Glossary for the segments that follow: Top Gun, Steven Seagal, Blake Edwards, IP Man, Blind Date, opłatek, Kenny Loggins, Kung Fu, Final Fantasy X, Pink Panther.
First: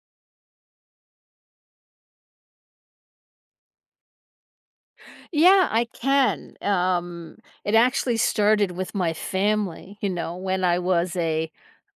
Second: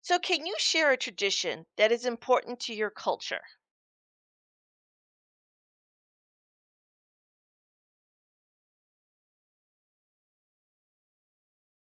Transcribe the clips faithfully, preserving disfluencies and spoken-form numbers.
So, can you share a tradition that is important to your culture? Yeah, I can. Um, it actually started with my family, you know, when I was a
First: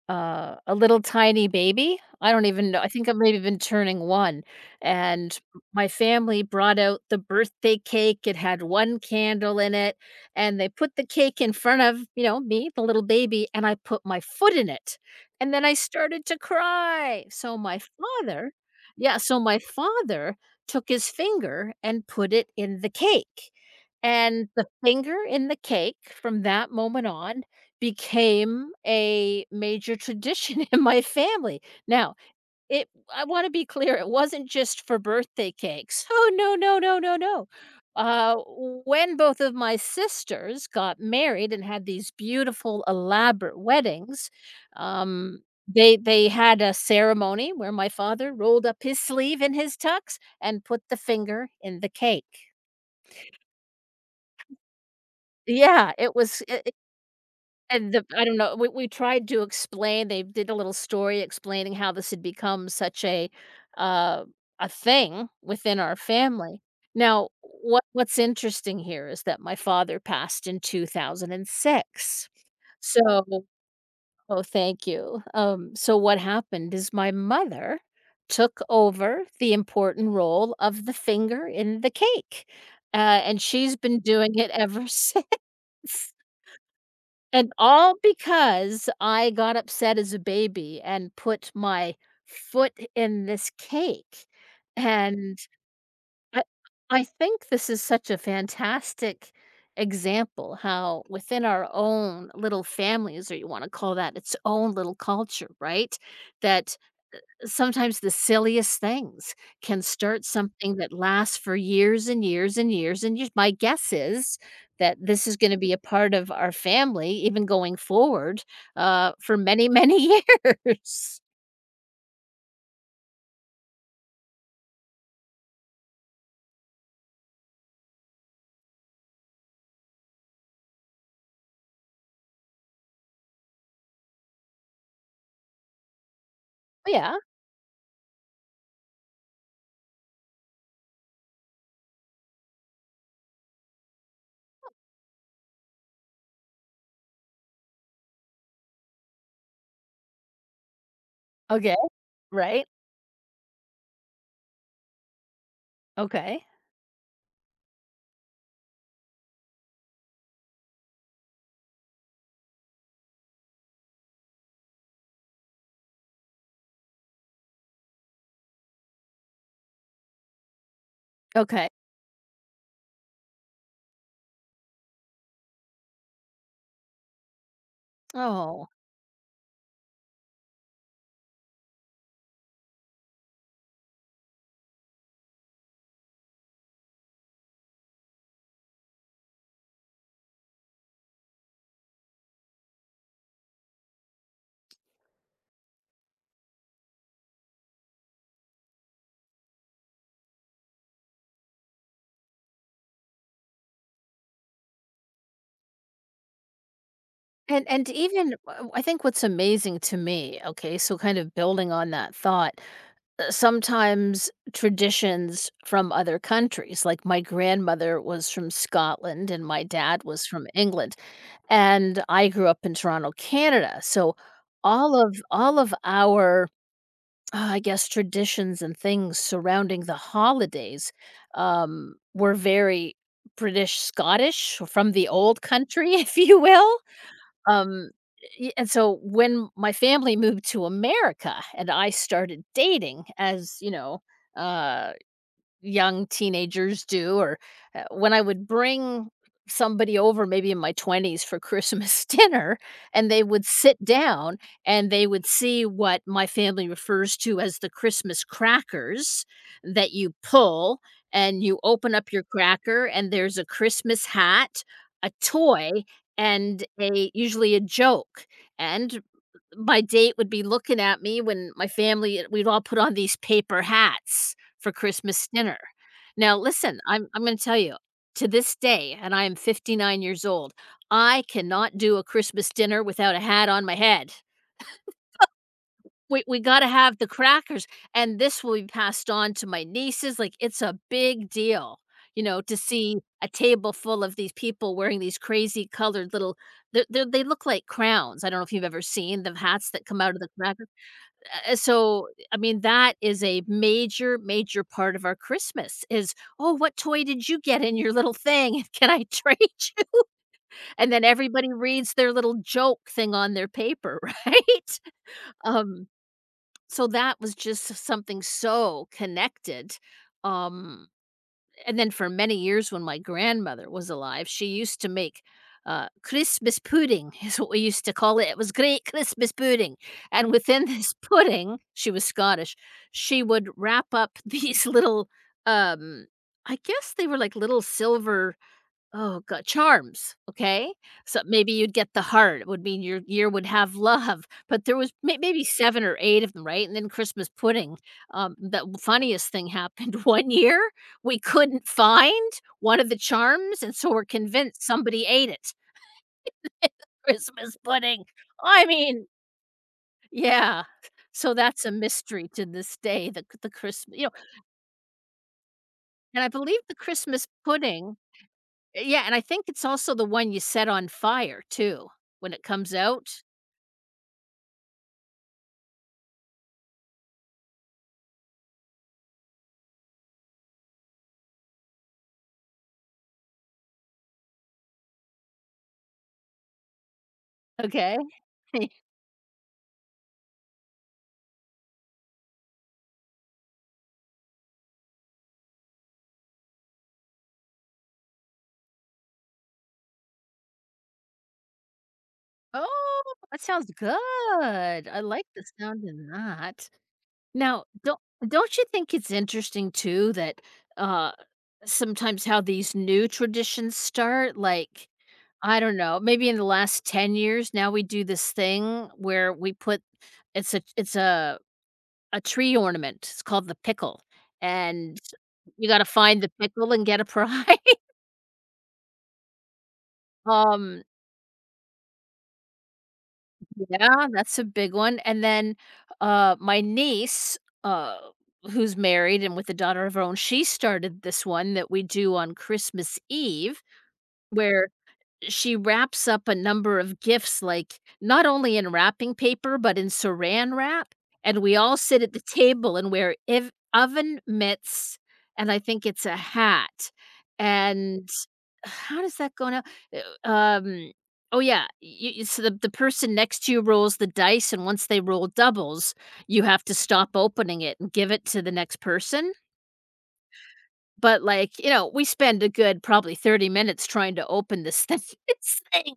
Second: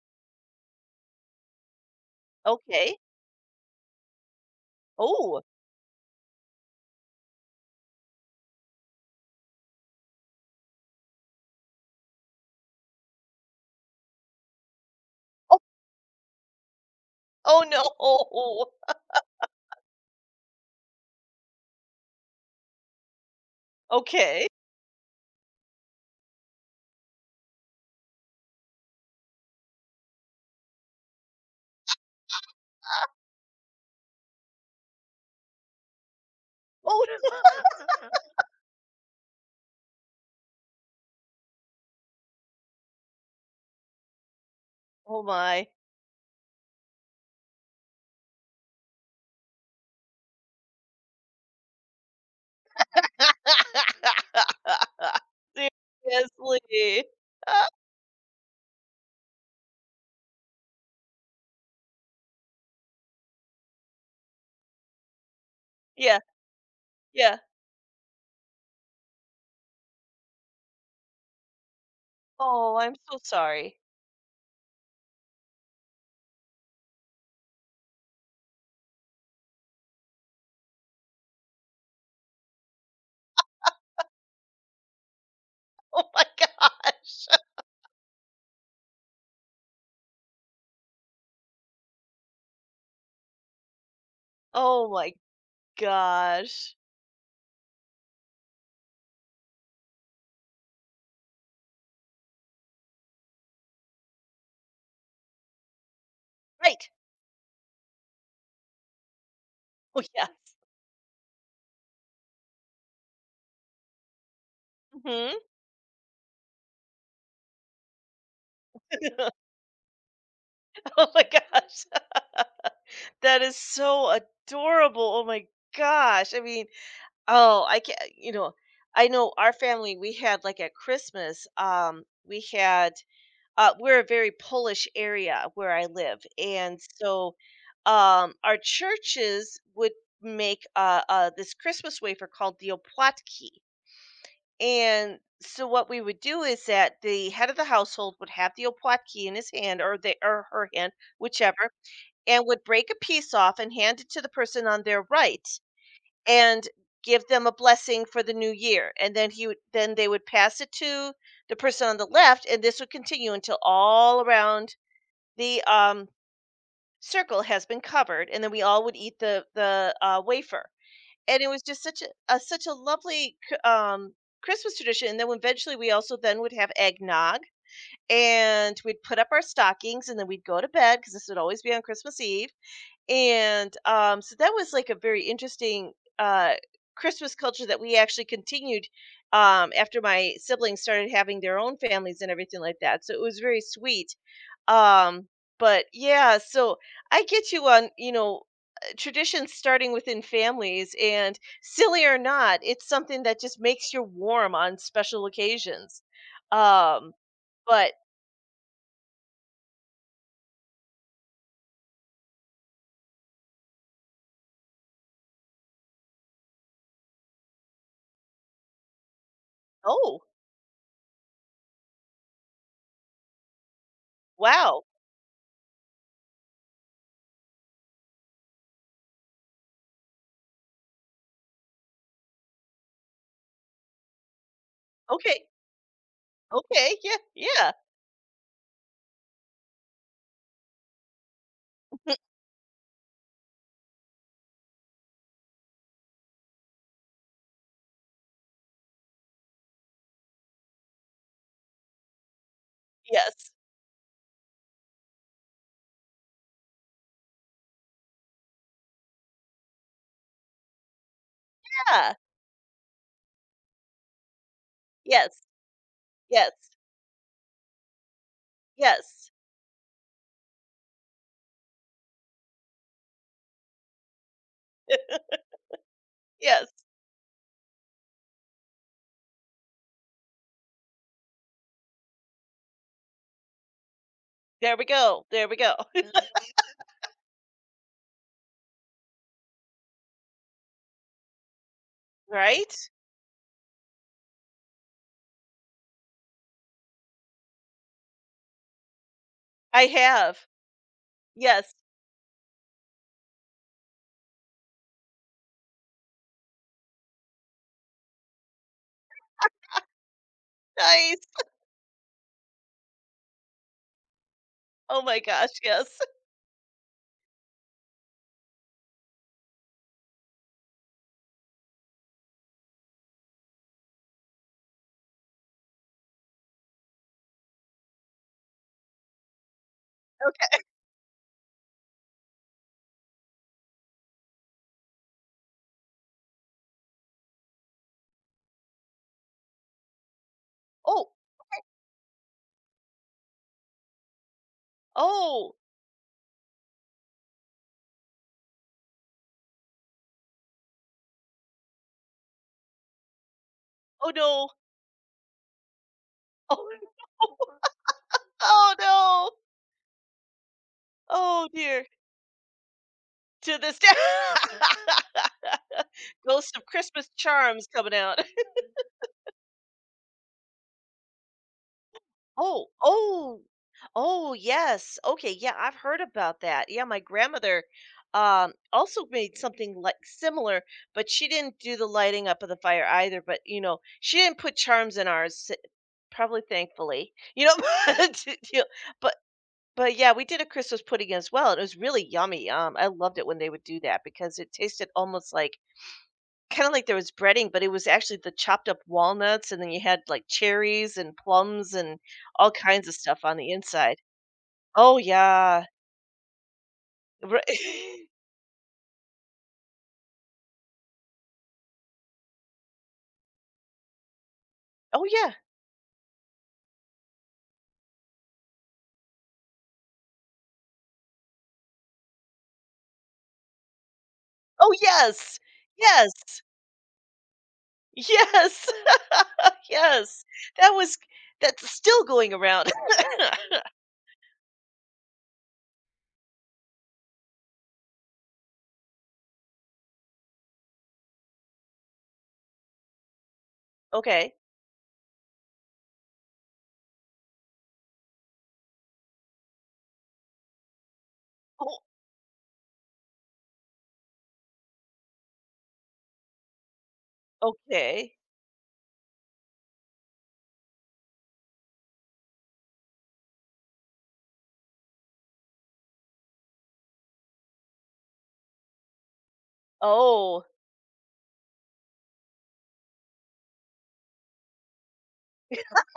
uh, a little tiny baby. I don't even know. I Okay. think I've maybe been turning one. And Oh. my family brought out the birthday cake. It had one candle in it. And they put the cake in front of, you know, me, the little baby, and I put my foot in it. And Oh, then I started to cry. So oh my no. father, yeah, so my father took his finger and put it in the cake. Okay. And the finger in the cake from that moment on became a major tradition in my family. Now, it I wanna be clear, it wasn't just for birthday cakes. Oh, no, no, no, Oh, no, no. Uh, when both of my sisters got married and had these beautiful, elaborate weddings, oh um, my. they they had a ceremony where my father rolled up his sleeve in his tux and put the finger in the cake. Yeah, it was I Seriously. Ah, And the I don't know, we we tried to explain they did a little story explaining how this had become such a, uh, a thing within our yeah. family. Now, Yeah. what what's interesting here is that my father passed in two thousand six. Oh, I'm so So sorry. oh, thank you. Um, so what happened is my mother took over the important role of the finger in the cake, uh, and she's been doing it ever since. Oh my gosh. And all because I got upset as a baby and put my foot in this cake. Oh my And I gosh. I think this is such a fantastic example how within our own little families, or you want to call that its own little culture, right? That Right. sometimes the silliest things can Oh start yes. something that lasts for years and years and years and years. My guess is that this is Hmm. gonna be a part of our family even going forward, uh, for many, many Oh years. my gosh. That is so adorable. Oh my gosh. I mean, oh, I can't you know, I know our family, we had, like, at Christmas, um, we had uh, we're a very Polish area where I live, and Yeah. so, um, our churches would make, uh, uh, this Christmas wafer called the opłatki, and so what we would do is that the head of the household would have the opłatki in his hand or the or her hand, whichever, Okay. and would Right. break a piece off and hand it to the person on their right Okay. and give them a blessing for the new year and then he would then they would pass it to the person on the left, and this would continue until all around the um circle has been covered, and then we all would eat the the uh, wafer, and it was Okay. just such a, a such a lovely c- um Christmas tradition. And then eventually we also then would have eggnog, Oh, and we'd put up our stockings, and then we'd go to bed because this would always be on Christmas Eve. And um, so that was like a very interesting uh, Christmas culture that we actually continued, um, after my siblings started having their own families and everything like that. So it was very sweet. Um, but yeah, so I get you on you know uh, traditions starting within families, and silly or not, it's something that just makes you warm on special occasions. Um, and and but even, uh, I think what's amazing to me, okay, so kind of building on that thought, uh, sometimes traditions from other countries. Like my grandmother was from Scotland and my dad oh was from England, and I grew up in Toronto, Canada. So wow, all of all of our uh, I guess traditions and things surrounding the holidays um, were very British Scottish or from the old okay, country, if you will. okay, yeah, yeah, Um, y and so when my family moved to America and I started dating as, you know, uh young teenagers do or uh, when I would bring somebody over maybe in my twenties for Christmas dinner and they would yes, sit down and they would see what my family refers to as the Christmas crackers that you pull and you open up yeah. your cracker and there's a Christmas hat, a Yes, toy yes, and a usually a joke. And yes, my date would be looking at me when my family eh, we'd all put on these paper hats for Christmas dinner. Now yes. listen, I'm I'm gonna tell you, to this day, and I am fifty-nine years old, I cannot do a Christmas dinner without a hat on my head. There we go, there we go. We we gotta have the crackers, and this will be passed on to my nieces, like, it's a big deal, you know, to Right? see a table full of these people wearing these crazy colored little they they look like crowns, I don't know if you've ever seen the hats I that come out of the have. crackers. Uh, Yes. so, I mean, that is a major, major part of our Christmas is, "Oh, what toy did you get in your little thing? Can I trade you?" And then Nice. everybody reads their little joke thing on their paper, right? Oh my gosh, Um, yes. so that was just something so connected, um and then for many years when my grandmother was alive, she used to make uh, Christmas pudding is what we used to call it. It was great Christmas pudding. And within this pudding, she was Scottish, she would wrap up these little um I guess they were like little silver oh, go charms, okay? Oh, So maybe you'd get the heart. It would mean your year would have love, but there was may maybe oh, seven or eight of them, right? And then Christmas pudding. Um, the funniest thing happened one year, we couldn't find one of the charms, and so we're oh no. convinced somebody ate it Oh no. Christmas pudding. I Oh mean, no. yeah. So Oh that's a dear. mystery to this day, the the To this day. Christmas, you know, and I Ghost believe of the Christmas Christmas Charms coming pudding. out. Yeah, and I think it's also the one you set on fire too when it Oh, comes out. oh, oh, yes. Okay, yeah, I've heard about that. Yeah, my grandmother um also made something like similar, but she didn't do the lighting up of the fire either, but you know, she didn't put charms in ours, s- probably thankfully. You know, Okay. but you know, but but yeah, we did a Christmas pudding as well, and it was really yummy. Um, I loved it when they would do that because it tasted almost like Kinda like there was breading, but it was actually the chopped up walnuts, and then you had, like, cherries and plums and all kinds of Oh, stuff on that the sounds inside. good. Oh, I like the yeah. sound of that. Righ. Now, don't don't you think it's interesting too that uh sometimes how these new traditions start like Oh, yeah. I don't know, maybe in the last ten years now we do this thing where we put it's a it's a a tree ornament. It's called the pickle. Oh, And yes! you got to find the Yes! pickle and get a prize. Yes! Yes! That Um, was that's still going around. yeah, that's a big one, and then, uh, my niece, uh, who's married and with a daughter of her own, she started this one that we do on Christmas Eve, Okay. where she wraps up a number of gifts, like, not only in wrapping paper, but in Saran wrap, and we all Oh, sit at the table and wear ev oven mitts, and I think it's a hat, and okay. how does that go now? Uh, um, oh yeah, y y so the the person next to you rolls the dice, and once they roll doubles, you have to stop opening it and give it to the next person? Oh. But, like, you know, we spend a good probably thirty minutes trying to open this thing this thing,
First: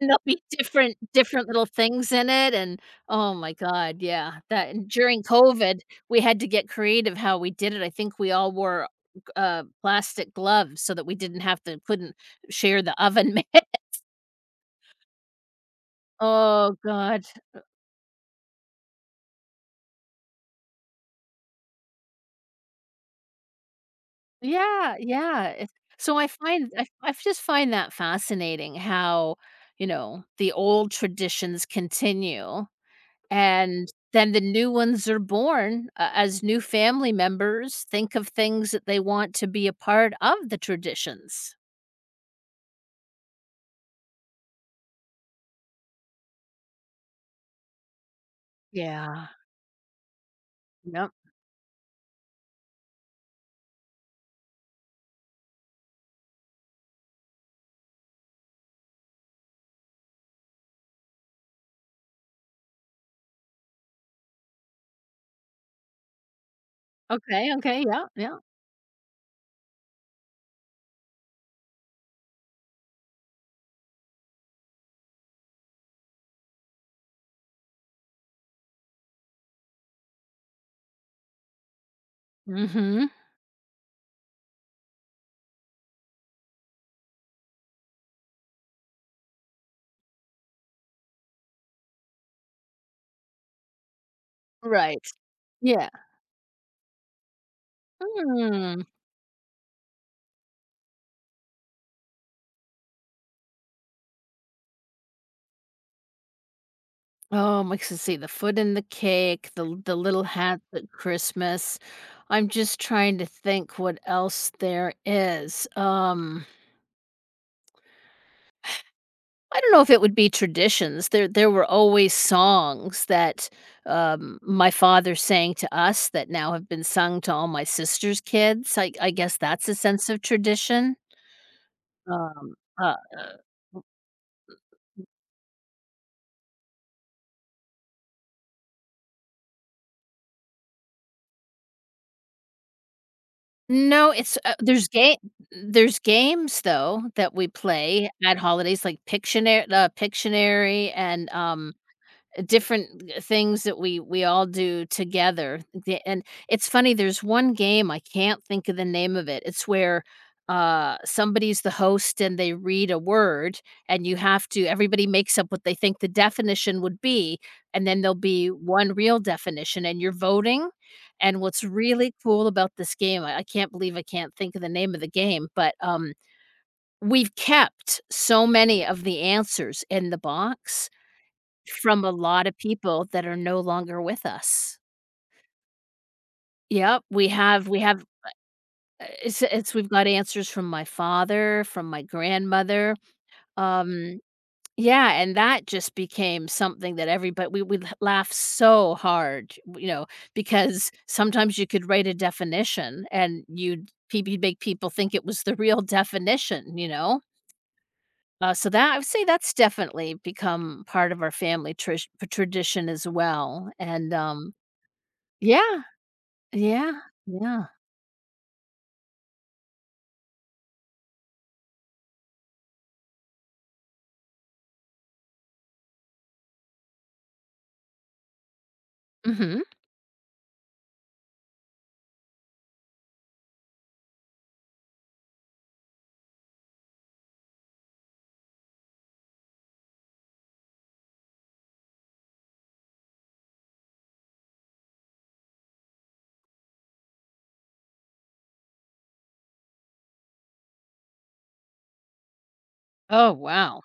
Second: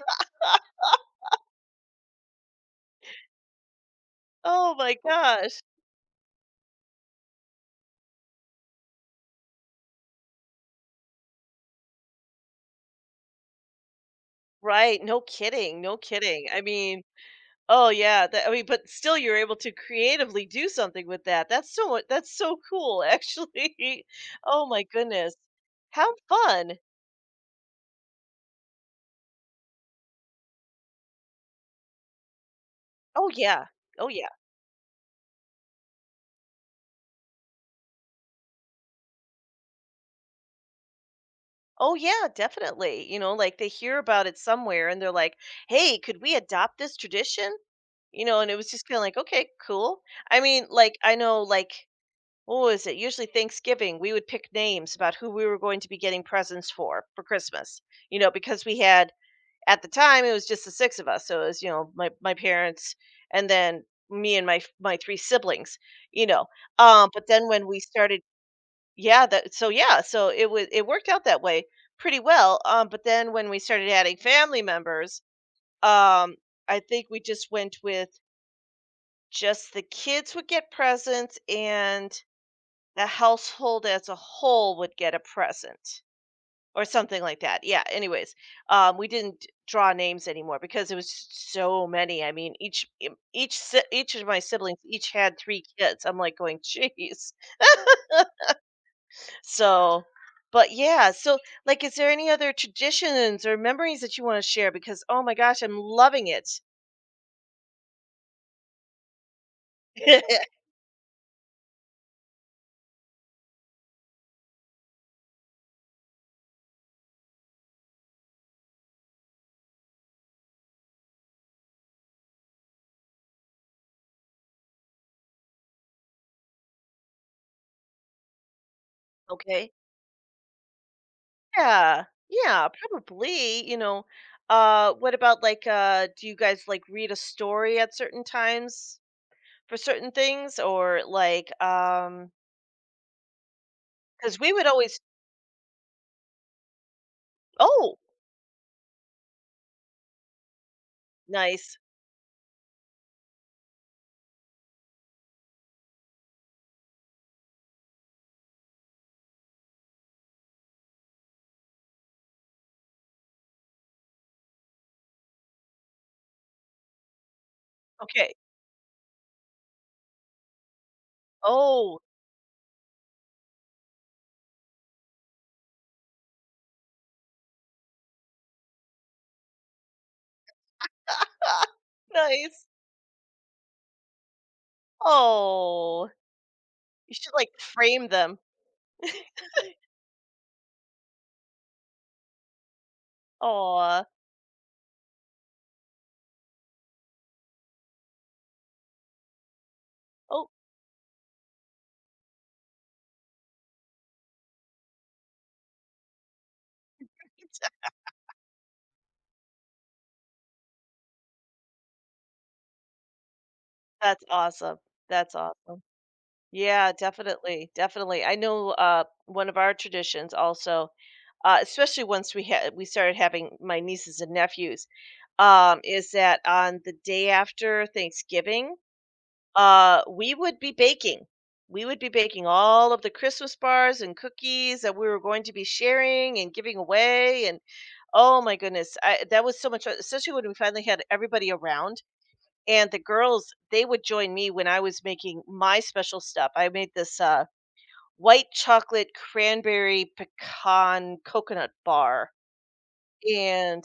and there'll be different different little things in it, and oh my god, yeah, that Oh and my during gosh. COVID, we had to get creative how we did it. I think we all wore, uh, plastic gloves so that we didn't have to couldn't share the oven mitt. Right, no kidding, no kidding. I Oh mean, god. oh yeah, that, I mean, but still, you're able to creatively do something with that. That's so mu- that's so cool, actually. Oh my Yeah, goodness, yeah, it how so I find fun! I I just find that fascinating how, you know, the old traditions continue. Oh yeah, And oh yeah, then the new ones are born uh, as new family members think of things that they want to be a part of the traditions. oh yeah, definitely. You know, like they hear about it somewhere, and they're like, "Hey, could we adopt this tradition?" You know, and it was just kind of like, Yeah. "Okay, cool." I mean, like Yep. I know, like what was it? Usually Thanksgiving, we would pick names about who we were going to be getting presents for for Christmas. You know, because we had at the time it was just the six of us, so it was you know my my parents, and then me and my f- my three siblings, you know. Um, but then Okay. when we Okay. Yeah. started Yeah. yeah that so yeah so it was it worked out that way pretty well. Um, but then when we started adding family members, um, I think we just went with just the kids would get presents, and Mm-hmm. the household as a whole would get a present or something like that. Yeah. Anyways, um, we didn't draw names anymore because it was so many. I mean, each em- each si- each of my siblings Right. each had three Yeah. kids. I'm like going, jeez. Hmm. So, but yeah. So, like, is there any other traditions or memories that you want to share? Because oh my gosh, I'm loving it. Oh, like so see the foot in the cake, the the little hats at Christmas. I'm just trying to think what else there is. Um I don't know if it would be traditions. There there were always songs that, um, my father sang to us that now have been sung to all my sister's kids. I I guess that's Okay. a sense of tradition. Yeah. Um, Yeah. uh, Probably. You know. Uh, what about like uh, do you guys like read a story at certain times? For certain things or, like, um, no, because it's, we uh, would there's always. game, There's games though that we Oh, play at holidays like Pictionary, uh, Pictionary and, um nice. different uh, things that we we all do together. The and It's funny, there's one game, I can't think of the name of it. It's where, uh, somebody's the host and they read a word, and you have to everybody makes up what they think the definition would be, and then there'll Okay. be one real definition, and you're voting, and what's Oh, really cool about this game, I I can't believe I can't think of the name of the game, but, um, we've kept so many of the answers in the box from a lot of nice. people that are no longer with us. Oh, Yep, you we should, like, have we have frame them. uh, it's it's we've got answers from my father, from my grandmother, Aw. um, yeah, and that just became something that everybody we would laugh so hard, you know, Oh, because sometimes you could write a definition and you'd pe you'd make people think it was the real definition, you know? Uh, so that I would say that's definitely become part of our family trish tradition as well, and, that's um awesome. That's awesome. yeah. Yeah, Yeah, yeah. definitely, definitely. I know, uh, one of our traditions also, uh, especially once we had we started having my nieces and nephews, um, is that on the day after Thanksgiving Mhm. Uh, we would be baking. We would be baking all of the Christmas bars and cookies that we were going to be sharing and giving away. And oh my goodness, I, that was so much fun, especially when we finally had everybody around. And the girls, they would join me when I was making my special stuff. I made this uh, white chocolate cranberry pecan coconut bar. Oh, wow. And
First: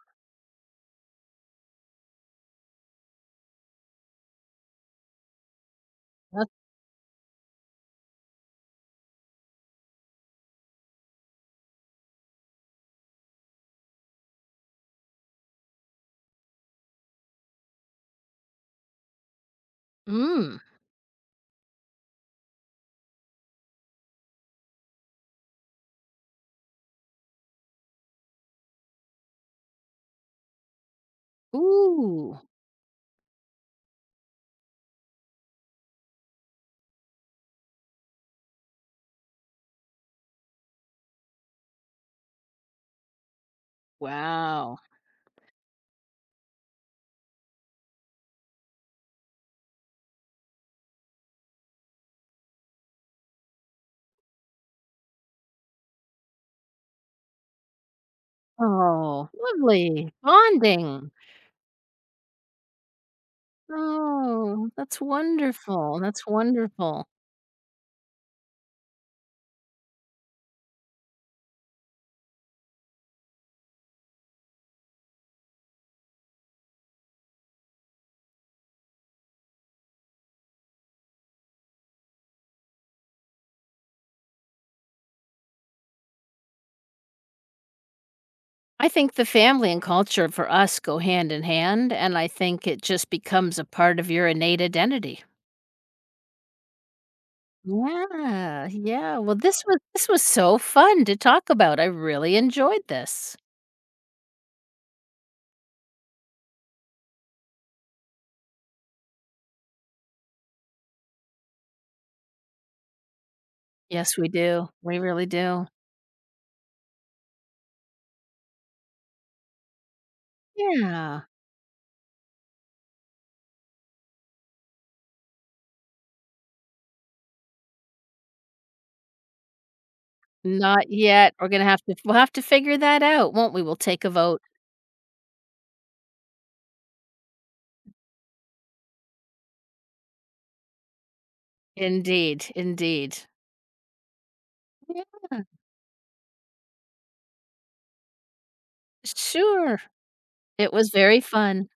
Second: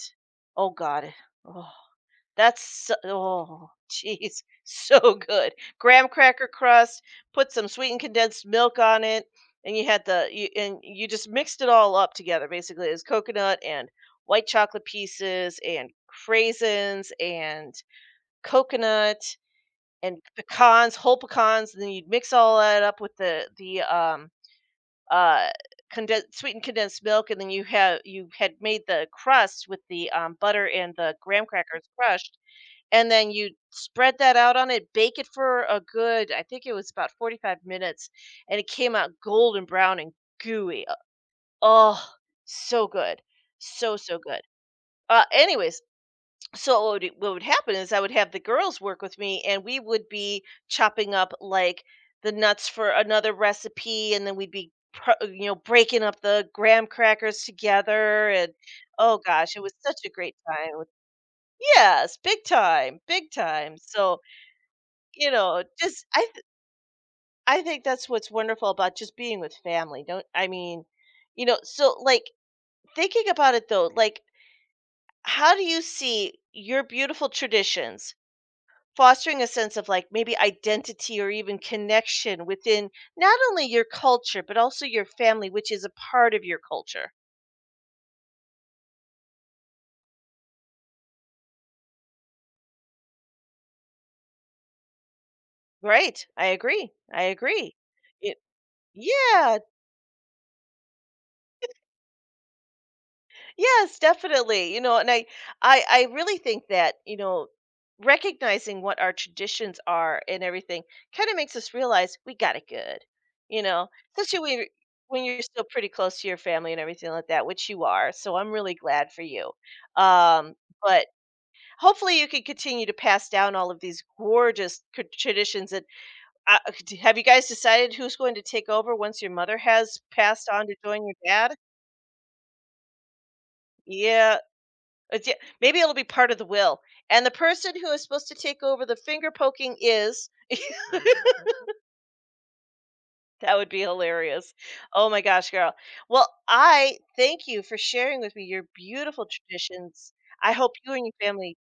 oh God, oh, that's so oh, jeez, so good. Graham cracker That's crust, put some sweetened condensed milk on it, and you had the you and you just mixed it all up together, basically. It was coconut and white chocolate pieces and craisins and coconut and mm. pecans, whole pecans, and then you'd mix all that up with the the um uh condensed, sweetened condensed milk, and then you have you had made the crust with the um, butter and the graham crackers crushed, Ooh, and then you spread that out on it, bake it for a good I think it was about forty-five minutes, and it came out golden brown and gooey. Uh, oh, so good. So, so good. wow. Uh, anyways, so what would, what would happen is I would have the girls work with me, and we would be chopping up like the nuts for another recipe, and then we'd be pro- uh, you know, breaking up the graham crackers together, and oh Oh, gosh, it was such a lovely. great time with Bonding. yes, big time, big time. So Oh, that's you know, wonderful, just I That's th- wonderful. I think that's what's wonderful about just being with family. Don't I mean, you know, so like thinking about it though, like how do you see your beautiful traditions fostering a sense of like maybe identity or even connection within not only your culture but also your family, which is a part of your culture? I think the family and culture for us go hand in hand, and I think it just becomes a part of your innate identity. Great. I agree. I agree. It, Yeah, yeah. Well, yeah, this was this was so fun to talk about. I really enjoyed this. yes, definitely. You know, and I, I, I really think that you know, recognizing what our traditions are and everything kind of makes us realize we got it good. You know, Yes, we especially when you're, do. We when really you're still do. pretty close to your family and everything like that, which you are. So I'm really glad for you. Um, but Yeah. hopefully you can continue to pass down all of these gorgeous c- traditions. And uh, uh, d- have you guys decided who's going to take over once your mother has passed on to Not join your yet. We're dad? gonna have to we'll have to figure that out, won't we? We'll take a Yeah, vote. it's, yeah, maybe it'll be part of the will. And the person who is supposed to take over the finger poking is. Indeed, indeed. That would be hilarious. Oh my Yeah, gosh, girl. Well, I thank you for sharing with me your beautiful sure. traditions. I hope It was you and your very family, fun.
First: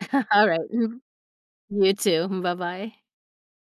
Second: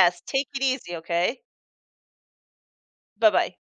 take All right. it easy, Mm-hmm. okay? You too. Bye-bye. Bye bye.